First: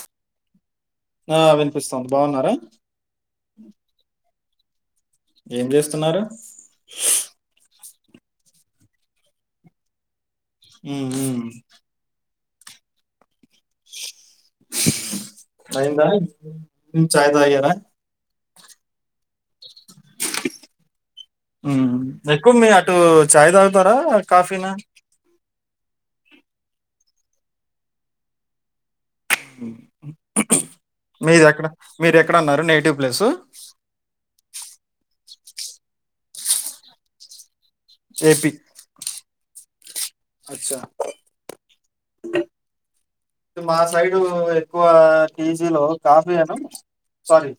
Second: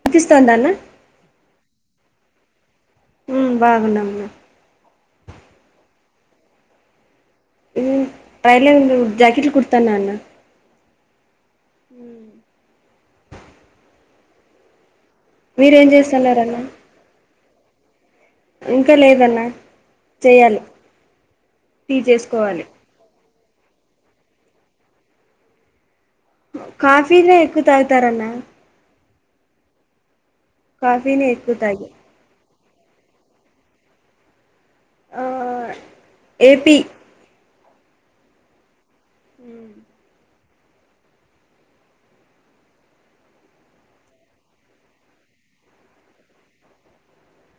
వినిపిస్తోందన్న పిస్తోంది, బావున్నారా? ఉమ్ బాగున్నామన్న ఏం జేస్తున్నారు టైలరింగ్ ఉమ్ జాకెట్లు కుడతాన అన్న ఉమ్ ఉమ్ హ్మ్ మీరేం అయిందా, చేస్తన్నారన్న మ్మ్ చాయ్ దాగార? ఇంక లేదన్న చేయాలి ఉమ్ టీ ఎక్కువ చేసుకోవాలి మీ అటూ చాయి దాగుతారా, కాఫీనా? కాఫీనే ఎక్కువ తాగుతారన్న. కాఫీనే ఎక్కువ మీదెక్కడ తాగి మీరెక్కడ అన్నారు నే కె ప్లేస్ ఆ ఏపీ ఏపి ఉ అచ్చా మా సైడ ఎక్కువ కేజీలో కాఫీ అను స్వారి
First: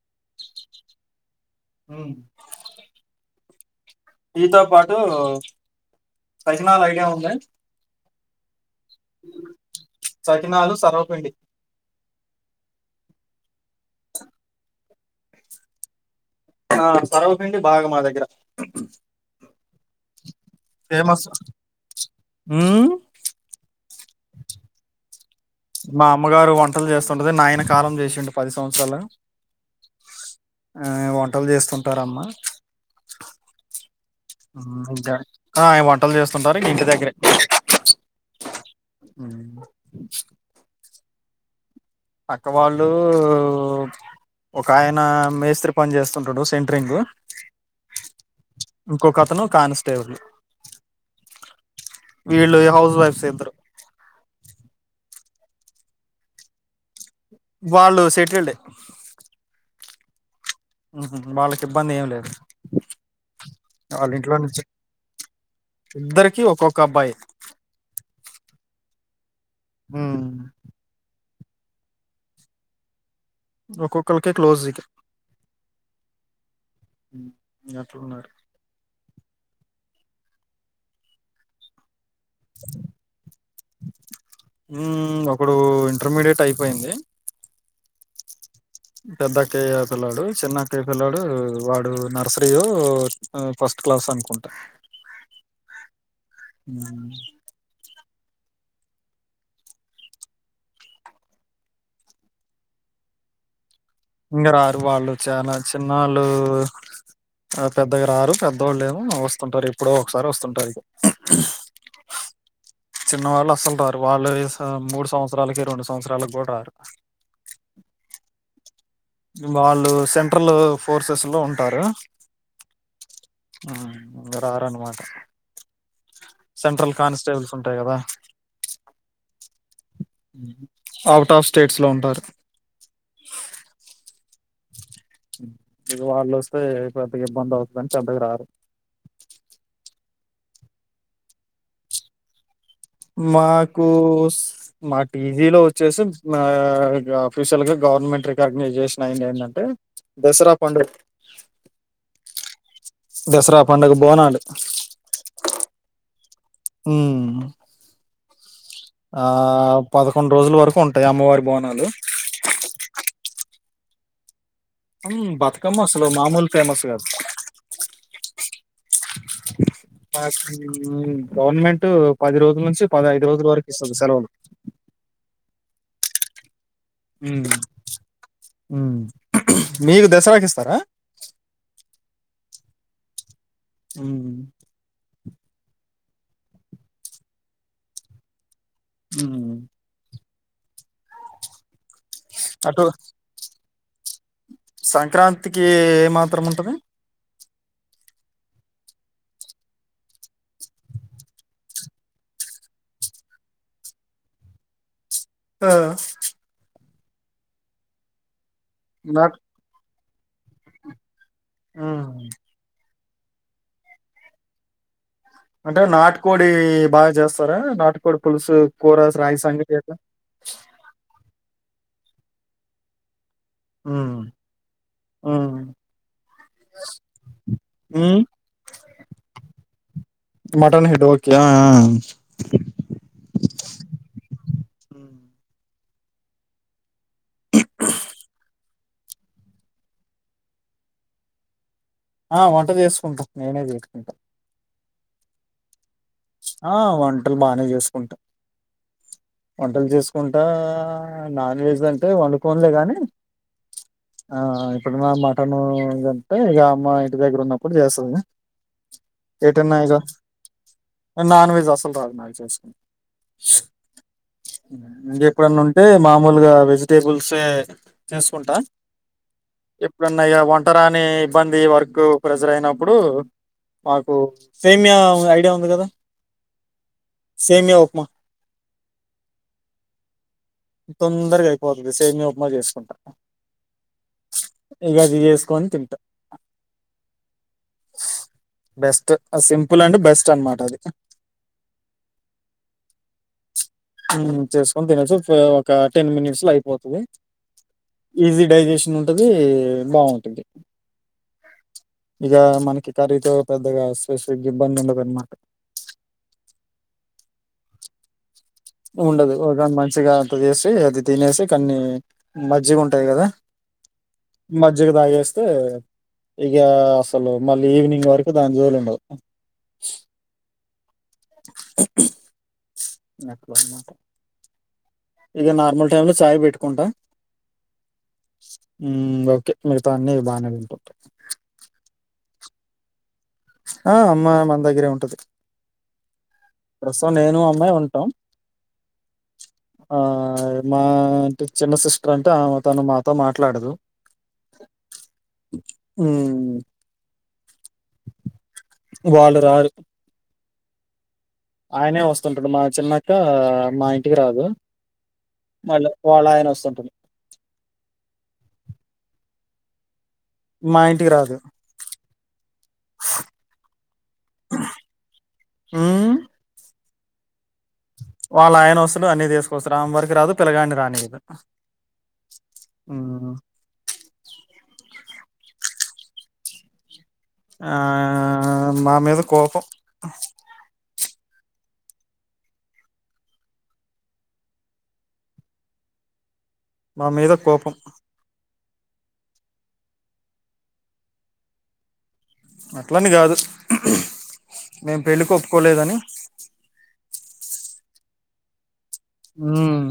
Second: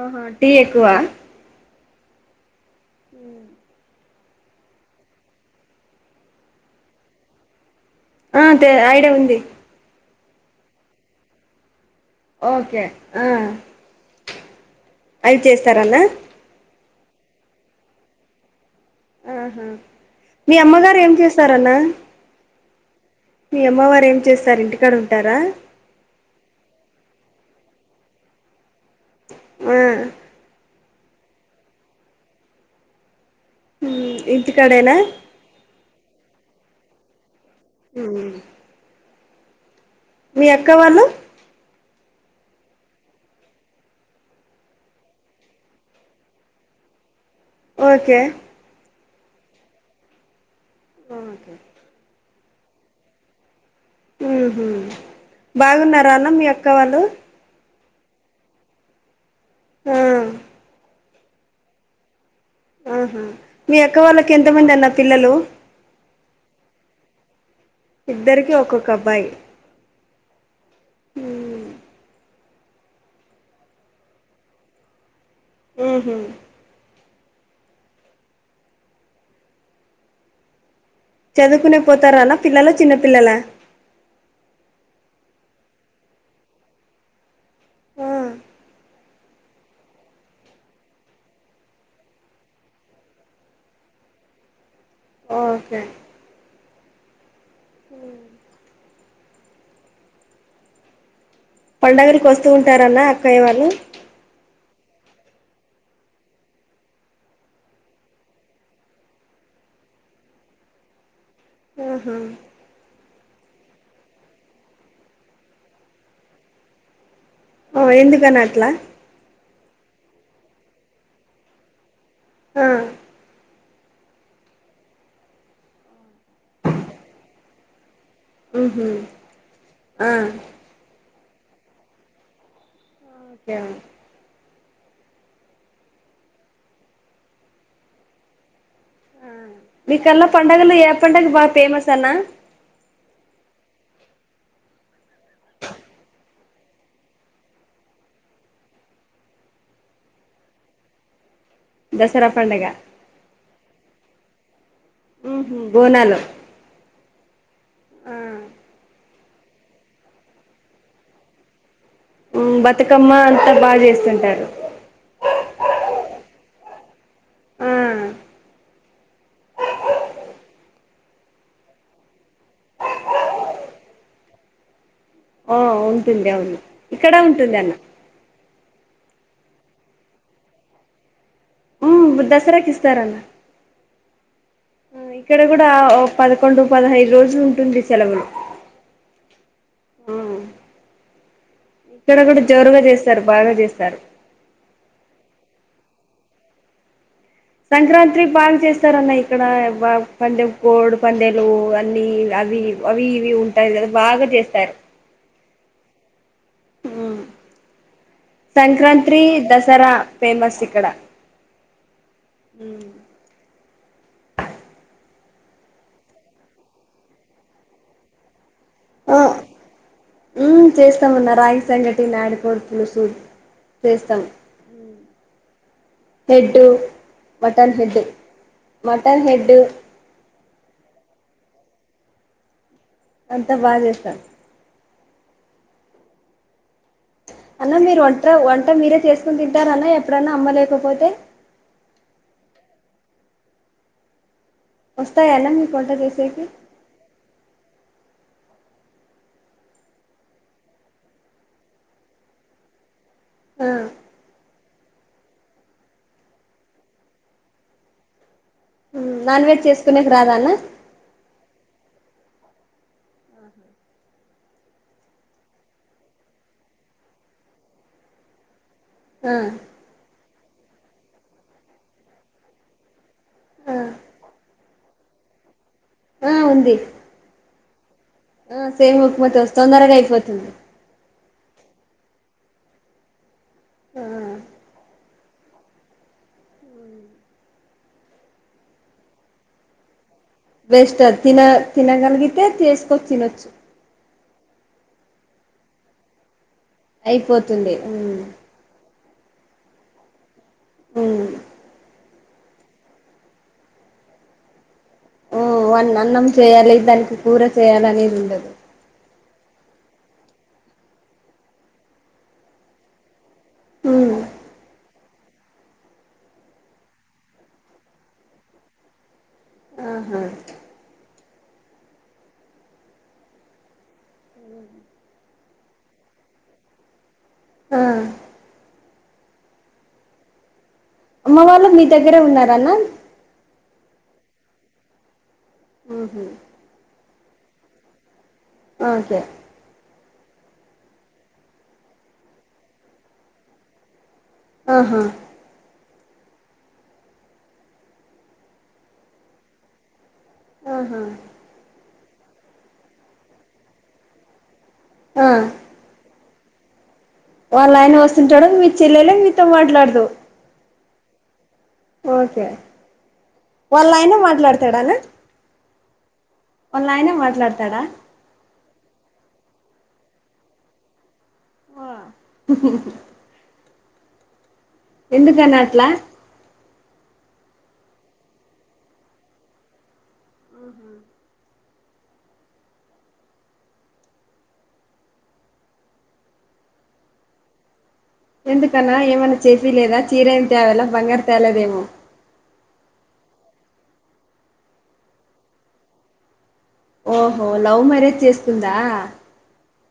ఆహ టీ ఎక్కువ హ టీ తో పాటు సైజనాాల ఐడియా ఉంద ఆ తె ఐడియా ఉంది చకినాలు సర్వపిండి ఓకె ఆ అయి చేస్తారన్న ఆ సరవపిిండి బాగ మా దగ్గర ఆహ మీ అమ్మగారు ఏం చేస్తారన్న మ్ మీ అమ్మవార్ ఏం చేస్తారు ఇంటికాడ ఉంటారా మా అమ్మగారు వంటలు చేస్తుండది నాయన కారం చేసిడి పరిస్థితి సంవత్సరాల ఆ ఆ వంటలు చేస్తుంటారమ్మా మ్మ్ ఇంటికాడేనా ఇంక ఆ ఆయ వంటలు చేస్తుంటారు ఇంటి దగ్గరే హు ఉ మీ అక్క వాళ్ళు అక్క వాళ్ళు ఒక ఆయన మేస్త్రి పన్ చేస్తుంటాడు సెట్రింగ్ ఓకె ఇంకోొకతను కానిస్టేబుల్ హు వీళ్ళు హౌస్ వైఫ్సె ఇద్దరు బాగున్నార అన్న మీ అక్క వాళ్ళు వాళ్ళు సెట్లుండె ఖా వాళ్ళకి ఇబ్బంది ఏం లేదు ఆహ మీ అక్క వాళ్ళ వాళ్ళకి ఇంట్లో ఎంతమంది అన్న పిల్లలు కి ఒక్కొక్క అబ్బాయి ఇద్దరికి ఒక్కొక్క అబ్బాయి అ మ్ ఒక్కో కల్కే క్లోజ్ ఊహు అట్లు ఉన్నారు చదువుకునే పోతార అన్న పిల్లల చిన్న పిల్లల ఇప్పుడూ ఇంటర్మీడియట్ అయిపోయింది ఆ పెద్దక్కయ్ పిల్లాడు చిన్నక్కయ్ పిల్లాడు వాడు నర్సరీ ఫస్ట్ క్లాస్ అనుకుంట ఓకె అండి ఉ పండగలకు వస్తూ ఉంటారన్న అక్కయ్య వాళ్ళు ఇక రారు వాళ్ళు చాలా చిన్నళ్ళు ఆ పెద్దగా రారు పెద్దవాళ్ళు ఏమో వస్తుంటారు ఇప్పుడో ఒకసారి వస్తుంటారు ఉహు చిన్న వాళ్ళు అసలు రారు వాళ్ళు మూడు సంవత్సరాలకి రెండు సంవత్సరాలకు కూడా రారు ఓ ఎందుకని అట్లా వాళ్ళు సెంట్రల్ ఫోర్సెస్ లో ఉంటారు ఆ రారన్నమాట సెంట్రల్ కానిస్టేబుల్స్ ఉంటాయి కదా ఉహు ఆ అవుట్ ఆఫ్ స్టేట్స్ లో ఉంటారు ఓకే ఇది వాళ్ళు వస్తే పెద్దగా ఇబ్బంది అవుతుందని చెద్దకు రారు మీకల్లా పండుగలు ఏ పండుగ బాగా ఫేమస్ అన్న మాకు మా టీజీలో వచ్చేసి ఆఫీషియల్ గా గవర్నమెంట్ రికగ్నైజేషన్ అయింది ఏంటంటే దసరా పండ్రి దసరా పండుగ దసరా పండుగ బోనాలు ఉ బోనాలో ఉమ్ ఆ ఆ పదకొండు రోజుల వరకు ఉంటాయి అమ్మవారి బోనాలు బతుకమ్మ అంతా బాగా చేస్తుంటారు ఉ బతుకమ్మ అసలు మామూలు ఫేమస్ కాదు ఆ గవర్నమెంట్ పది రోజుల నుంచి పదహైదు రోజుల వరకు ఇస్తుది సెలవులు ఓ ఉంటంది అవును ఇక్కడ ఉంటుంది అన్న మీరు దసరాకి ఇస్తారా ఉ దసరాకు ఇస్తారన్న ఉ ఇక్కడ కూడా పదకొండు పదహైదు రోజులు ఉంటుంది సెలవులు ఉ ఆ ఇక్కడ కూడా జోరుగా అటు చేస్తారు బాగా చేస్తారు సంక్రాంతికి ఏమాత్రం ఉంటది సంక్రాంతి బాగా చేస్తారన్న ఇక్కడ పందె కోడు పందేలు అన్న అవి అవి ఇవి ఉంటాయి కదా బాగా చేస్తారు ఆ సంక్రాంతి నాకు దసరా ఫేమస్ ఇక్కడ ఆ ఉ అంటే నాటుకోడి బాగా చేస్తారా నాటుకోడి పులుసు కోరస ఆ రాయి సంగలి మ్మ్ చేస్తామన్న రాగి సంగటి నాడిపోడుపులుసు చేస్తాం ఊఁ హెడ్ మటన్ హెడ్ హ్మ్. Mutton head mutton head okay yeah yeah అంతా బాగా చేస్తాను హ అన్న మీరు వంట వంట మీరే చేసుకుని తింటారన్న ఎప్పుడన్నా అమ్మలేకపోతే ఆ వంట చేసుకుంటాం నేనే తీసుకుంటాను వస్తాయ ఆనా మీ కొంట చేస్త ఆ వంటలు బానే చేసుకుంటా, వంటలు చేసుకుంటా నాన్ వెజ్ అంటే వండు కోనులే కానీ, ఆ ఆ ఇప్పుడు నా మటన్ కంటే ఇక అమ్మ ఇంటి దగ్గర ఉన్నప్పుడు చేస్తుంది. నాన్ వెజ్ ఏటన్నా చేసుకునేకి రాదా అన్న నాన్వెజ్ అస అంత తరుమరు చేస్తుంది, ఇంక ఎప్పుడన్నా ఉంటే మామూలుగా వెజిటేబుల్స్ చేసుకుంటా, ఆ ఎమైనా వంటరాని ఇబ్బంది వర్కు ప్రెజర్ అయినప్పుడు, ఆ మాకు సేమియా ఐడియా ఉంది, కదా ఆ ఉంది సేమియా ఉప్మా ఆ సేమియా ఉక్మ తొందరగా అయిపోతుంది. తొందరగా అయిపోవాళ్లని సేమియా ఉప్మా చేసుకుంటా, ఆ ఇగా ఏదో ఒకటి చేేసుకొన్ని తింటా, బెస్ట్ సింపుల్ అండి బెస్ట్ అనమాట అది బెస్ట్ అ తిన తినగలిగితే చేసుకోని తినొచ్చు, చేసుకొని తినవొచ్చు ఒక టెన్ మినిట్స్ లో అయిపోతుంది, అయిపోతుంది మ్మ్ ఈజీ డైజెషన్ ఉ అది బాగుంటుంది, ఇగా మనకి కర్రీతో పెద్దగా స్పెషల్ గిబ్బంది, ఉండదు అనమాట వాళ అన్నం చేయాలి దానికి కూర చేయాలనేది ఉండదు ఉండదు ఒకని మంచిగా అంత చేసి అది తినేసి కాన్ని మజ్జిగా ఉంటాది, కదా అ మజ్జిగ తాగేస్తే ఇక అసలు మళ్ళీ ఈవినింగ్ వరకు దాని జోలి ఉండదు, ఆహా [unintelligible] ఇగా నార్మల్ టైమ్ లో చాయ్ పెట్టుకుంటా, ఆ ఊ ఓకే మిగతా అన్నీ బాగానే వింటుంటాయి. వాళ్ళు మీ దగ్గరే మి అమ్మ ఆ అమ్మ మన దగ్గరే ఉంటది, ఆహ ప్రస్తుతం నేను అమ్మ మె ఉంటాం ఓకే ఆ మా ట చిన్న సిస్టర్ అంటే ఆమె తను మాతో మాట్లాడదు. ఆహా హుమ్ వాళ్ళు రారు ఆహా ఆయనే వస్తుంటాడు మా చిన్నాక్క మా ఇంటికి రాదు ఆ మళ్ళీ వాళ్ళ అయన వస్తుంటాడు, వాళ్ళయన వస్తుంటాడు మీ చెల్లే మీతో మాట్లాడదు, మా ఇంటికి రాదు ఓకే వాళ్ళాయన మాట్లాడతాడానా, ఉ వాళ్ళాయన మాట్లాడత వాళ్ళ ఆయన వస్తు ఉంటాడు అన్ని తీసుకొస్తుడు, ఆమె వరకి రాదు పిల్లగాని రాని వదు, ఆ హుమ్ ఎందుకన్న అట్లా ఆ మా మీద కోపం ఆహా మా మీద కోపం ఎందుకన్నా ఏమన్నా చేపి లేదా చీర ఏమి తేవాల బంగారం తేలేదేమో అట్లని కాదు మేము పెళ్ళికి ఒప్పుకోలేదని ఓహో లవ్ మ్యారేజ్ చేసుకుందా హుమ్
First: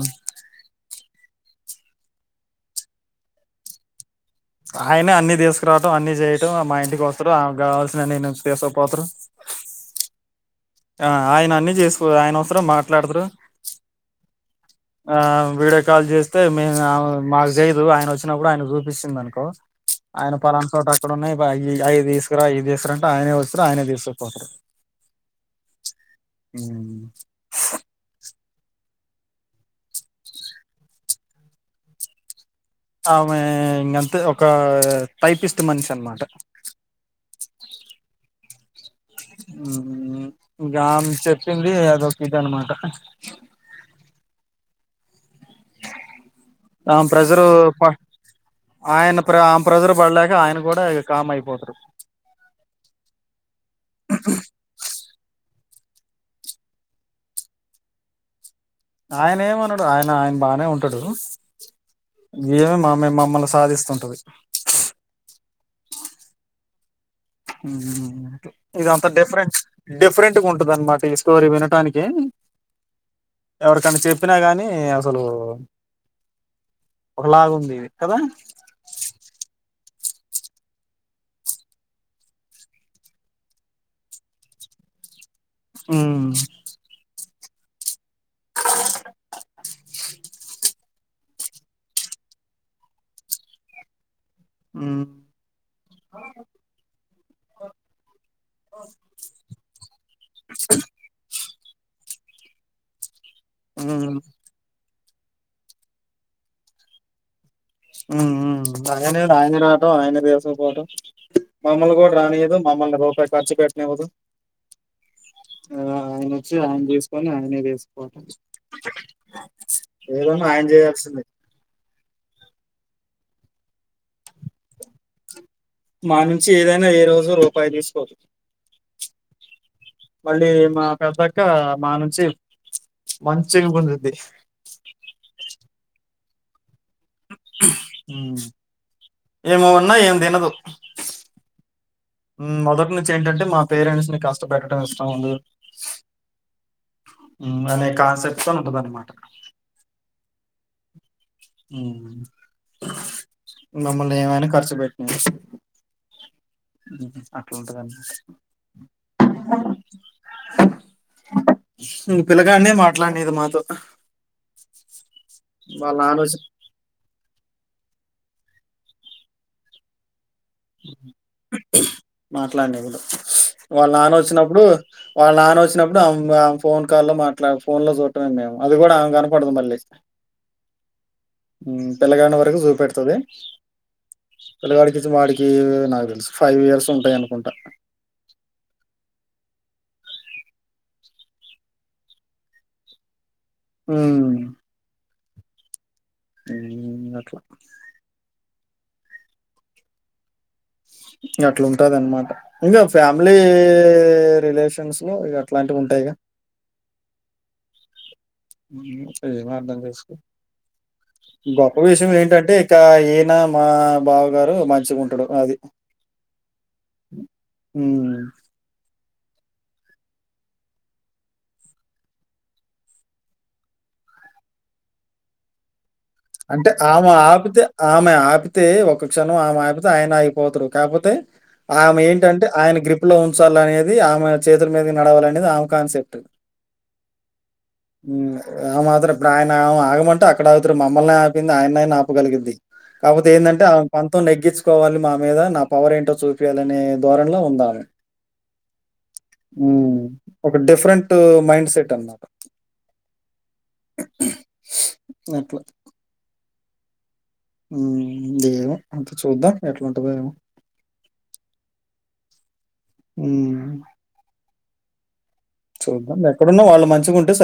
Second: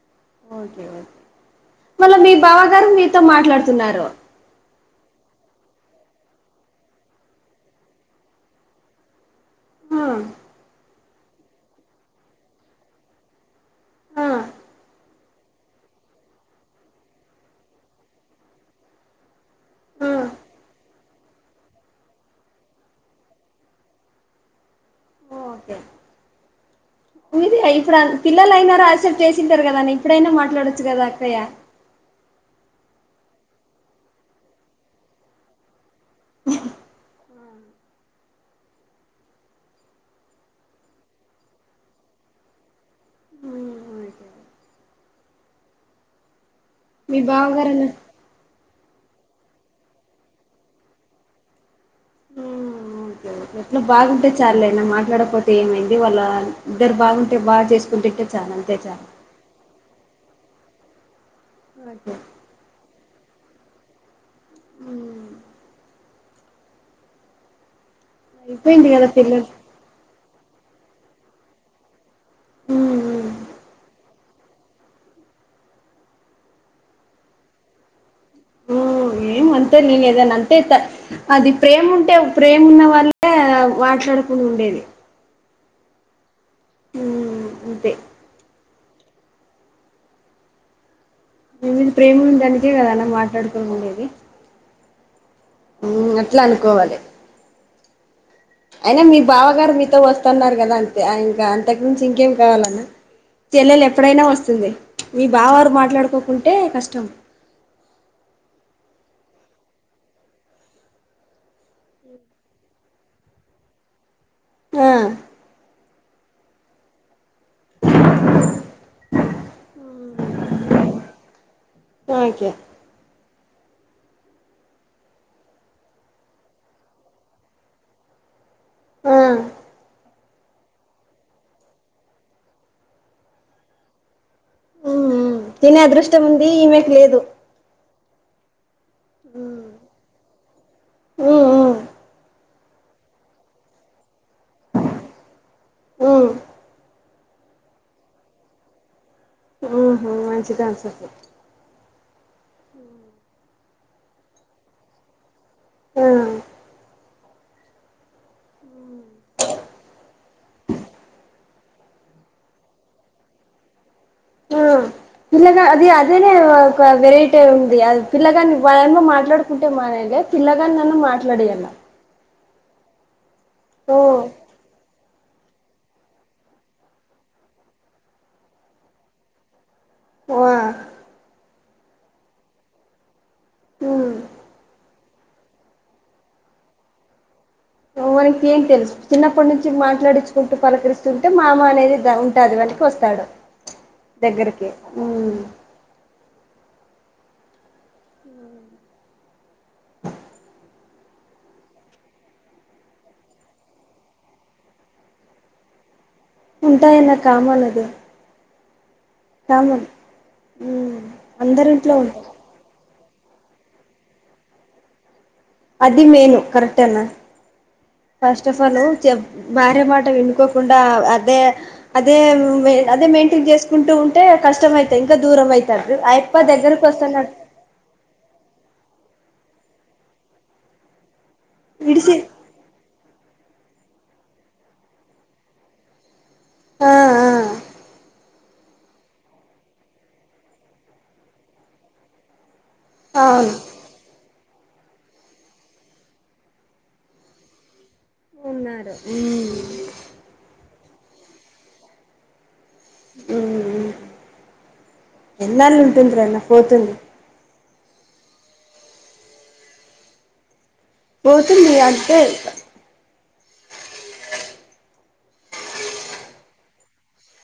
ఓకే ఓకే మళ్ళ మీ బావ గారు మీతో మాట్లాడుతున్నారు ఆయనే అన్ని తీసుకురావడంం అన్ని చేయ్యటం మా ఇంటికి వస్తారు ఆమె కావాల్సిన నేను తీసుపోతారు ఆ ఆ ఆయన అన్ని చేసుకో ఆయన వసర మాట్లాడతరు ఆ ఆ వీడియో కాల్ చేస్తే మేము మాకు చేయదు ఆయన వచ్చినప్పుడు ఆయన చూపిస్తుంది అనుకో ఆ ఆయన పలానా చోట అక్కడ ఉన్నాయి అవి తీసుకురా అవి తీసుకురా అంటే ఆయనే వచ్చారు ఆయన తీసుకుపోతారు [inaudible] ఓకే ఇప్పుడంతా పిల్లలయినారో ఆక్సెప్ట్ చేసింటారు కదాని ఇప్పుడైనా మాట్లాడొచ్చు కదా అక్కయ్య ఆమె ఇకంత ఒక టైపిస్ట్ మనిషి అన్నమాట ఆ ఇంకా చెప్పింది అదోకది అనమాట [inaudible] ఆ మీ ప్రెజరు బావగారనా ఆయన ప్ర ఆమె ప్రెషర్ పడలేక ఆయన కూడా కామ్ అయిపోతాడు ఓకే ఎట్లా బాగుంటే చాల అన్నా మాట్లాడకపోతే ఏమైంది ఇది వాళ్ళ ఇద్దరు బాగుంటే బాగా చేసుకుంటుంటే చాలా ఆయన ఏమన్నాడు ఆయన ఆయన బానే ఉంటాడు ఓకే ఇమే మామే మా మమ్మల్ని సాధిస్తుంటుది హుమ్ ఇద అయిపోయింది అంత కదా డిఫరెంట్ డిఫరెంట్ ఉంటద అన్నమాట ఈ స్టోరీ వినటానికి పిల్లలు ఎవరికన్నా చెప్పినా గానీ అసలు ఒకలాగు ఉంది కదా ఏం అంతే నేనుదని అంతే అది ప్రేమ ఉంటే ప్రేమ ఉన్న వాళ్ళ మాట్లాడుకు ఉండేది హుమ్ హుమ్ అంతే నీ మీద ప్రేమ ఉన్నదానికే కద అన్న మాట్లాడుకోని ఉండేది ఉమ్ అట్లా అనుకోవాలి అయినా మీ బావగారు మీతో వస్తున్నారు కదా అంతే ఇంకా అంతకు మించి ఇంకేం కావాలన్నా చెల్లెలు ఉమ్ ఎప్పుడైనా వస్తుంది మీ బావాగారు మాట్లాడుకోకుంటే కష్టం ఉమ్ ఉం అనే ఆయనే రావటం ఆయనే తీసుక పోటం మమ్మల్ని కూడా రానియదు మమ్మల్ని రూపాయి ఖర్చు పెట్టనివ్వదు ఆ ఆ అయన వచ్చి అ కొని ఆయనే వేసుకోవటం ఏదైనా ఆయన చేయాల్సిందే ఒకే మా నుంచి ఏదైనా ఏ రోజు రూపాయి తీసుకోదు ఆ మళ్ళీ మా పెద్దక్క మా నుంచి మంచిగా గుంజుద్ది తినే అదృష్టం ఉంది. ఈమెకు లేదు. ఈమ ఉన్నా ఏం తినదు. మొదటి నుంచి ఏంటంటే మా పేరెంట్స్ ని కష్ట పెట్టడం ఇష్టం ఉండదు. అనే కాన్సెప్ట్ తో ఉంటా తన మాట మంచి కాన్సెప్టే మమ్మల్ని ఏమైనా ఖర్చు పెట్టినీ ఆ అట్లాంతాదండి. ను పిల్లగానే మాట్లాడినియది మాతో పీలగా అది వాళ్ళ అదే నే ఆలోచన ఒక వెరేటి అంటే ఉంది అది పిల్లగాని వాయామ్మా మాట్లాడుకుంటే మానేలే పిల్లగాన్నినన్న మాట్లాడియాల మాట్లాడినివ్వదు వాళ్ళ నాన్న వచ్చినప్పుడు వాళ్ళ నాన్న వచ్చినప్పుడు ఆమ్ ఆమె ఫోన్ కాల్ లో మాట్లాడ్ ఫోన్ లో చూడటమే మేము అది కూడా ఆమె కనపడదు మళ్ళేసి వా పిల్లగాడిని వరకు చూపెడుతది ఉమ్ పిల్లగాడి వాడికి నాకు తెలుసు ఫైవ్ ఇయర్స్ ఉంటాయి అనుకుంటా మనకి ఏం తెలుసు చిన్నప్పటి నుంచి మాట్లాడిచ్చుకుంటూ పలకరిస్తుంటే మామ అనేది ద ఉంటది. వస్తాడు హ్మ్. దగ్గరికి ఉమ్ మ్ అట్లా ఇగ అట్లా ఉంటది అన్నమాట ఇంగా ఫ్యామిలీ రిలేషన్స్ లో ఇగ అట్లాంటివి ఉంటాయిగా ఉంటాయన్న కామాన్ అది ఏమి అర్థం కామన్ చేసుకో ఉమ్ గొప్ప అందరింట్లో విషయం ఉంటాయి ఏంటంటే ఇక ఏద్ నా మా బావ గారు మంచిగా ఉంటడు. అది మెను కరెక్టేన్నా హ్మ్. ఫస్ట్ ఆఫ్ ఆలు చెప్ భార్య మాట వినుకోకుండా అదే అదే అదే మెయింటైన్ చేసుకుంటూ ఉంటే కష్టం అయితాయి ఇంకా దూరం అయితారు. అయప్ప అంటే దగ్గరకు ఆమె వస్తున్నట్ ఆపితే ఆమె ఆపితే ఒక చను ఆమె ఆపితే ఆయన అయిపోతరు కాకపోతే ఆమె విడిసి ఏంటంటే ఆయన గ్రిప్ గ్రిప్ లో ఉంచాల అనేది ఆమె చేతుల మీదకి నడవాలనేది ఆమె కాన్సెప్ట్ ఆ ఆ ఆ మాత్రం ఇప్పుడు ఆయన ఆగ ఆగమంటే అక్కడ అగుతారు. మమ్మల్నే ఆపింది ఆయనైనా ఆపగలిగిద్ది. కాకపోతే అవును ఏందంటే ఆమే పాన్ మొత్తం నెగ్గించుకోవాలి మా మీద నా పవర్ ఏంటో చూపయాలనే ధోరన్ లో ఉందా ఆమె ఉన్నారు మ్ ఉమ్ ఒక డిఫరెంట్ మైండ్ సెట్ అల్ అట్లా. ఎన్నాళ్ళు ఉంటుందిరాన్న పోతుంది. ఏమో అంత చూద్దాం ఎట్లటుందో ఏమో? పోతుంది అర్జెంట్ హ్మ్. చూద్దాం ఎక్కడున్నా వాళ్ళు మంచిగా ఉంటే స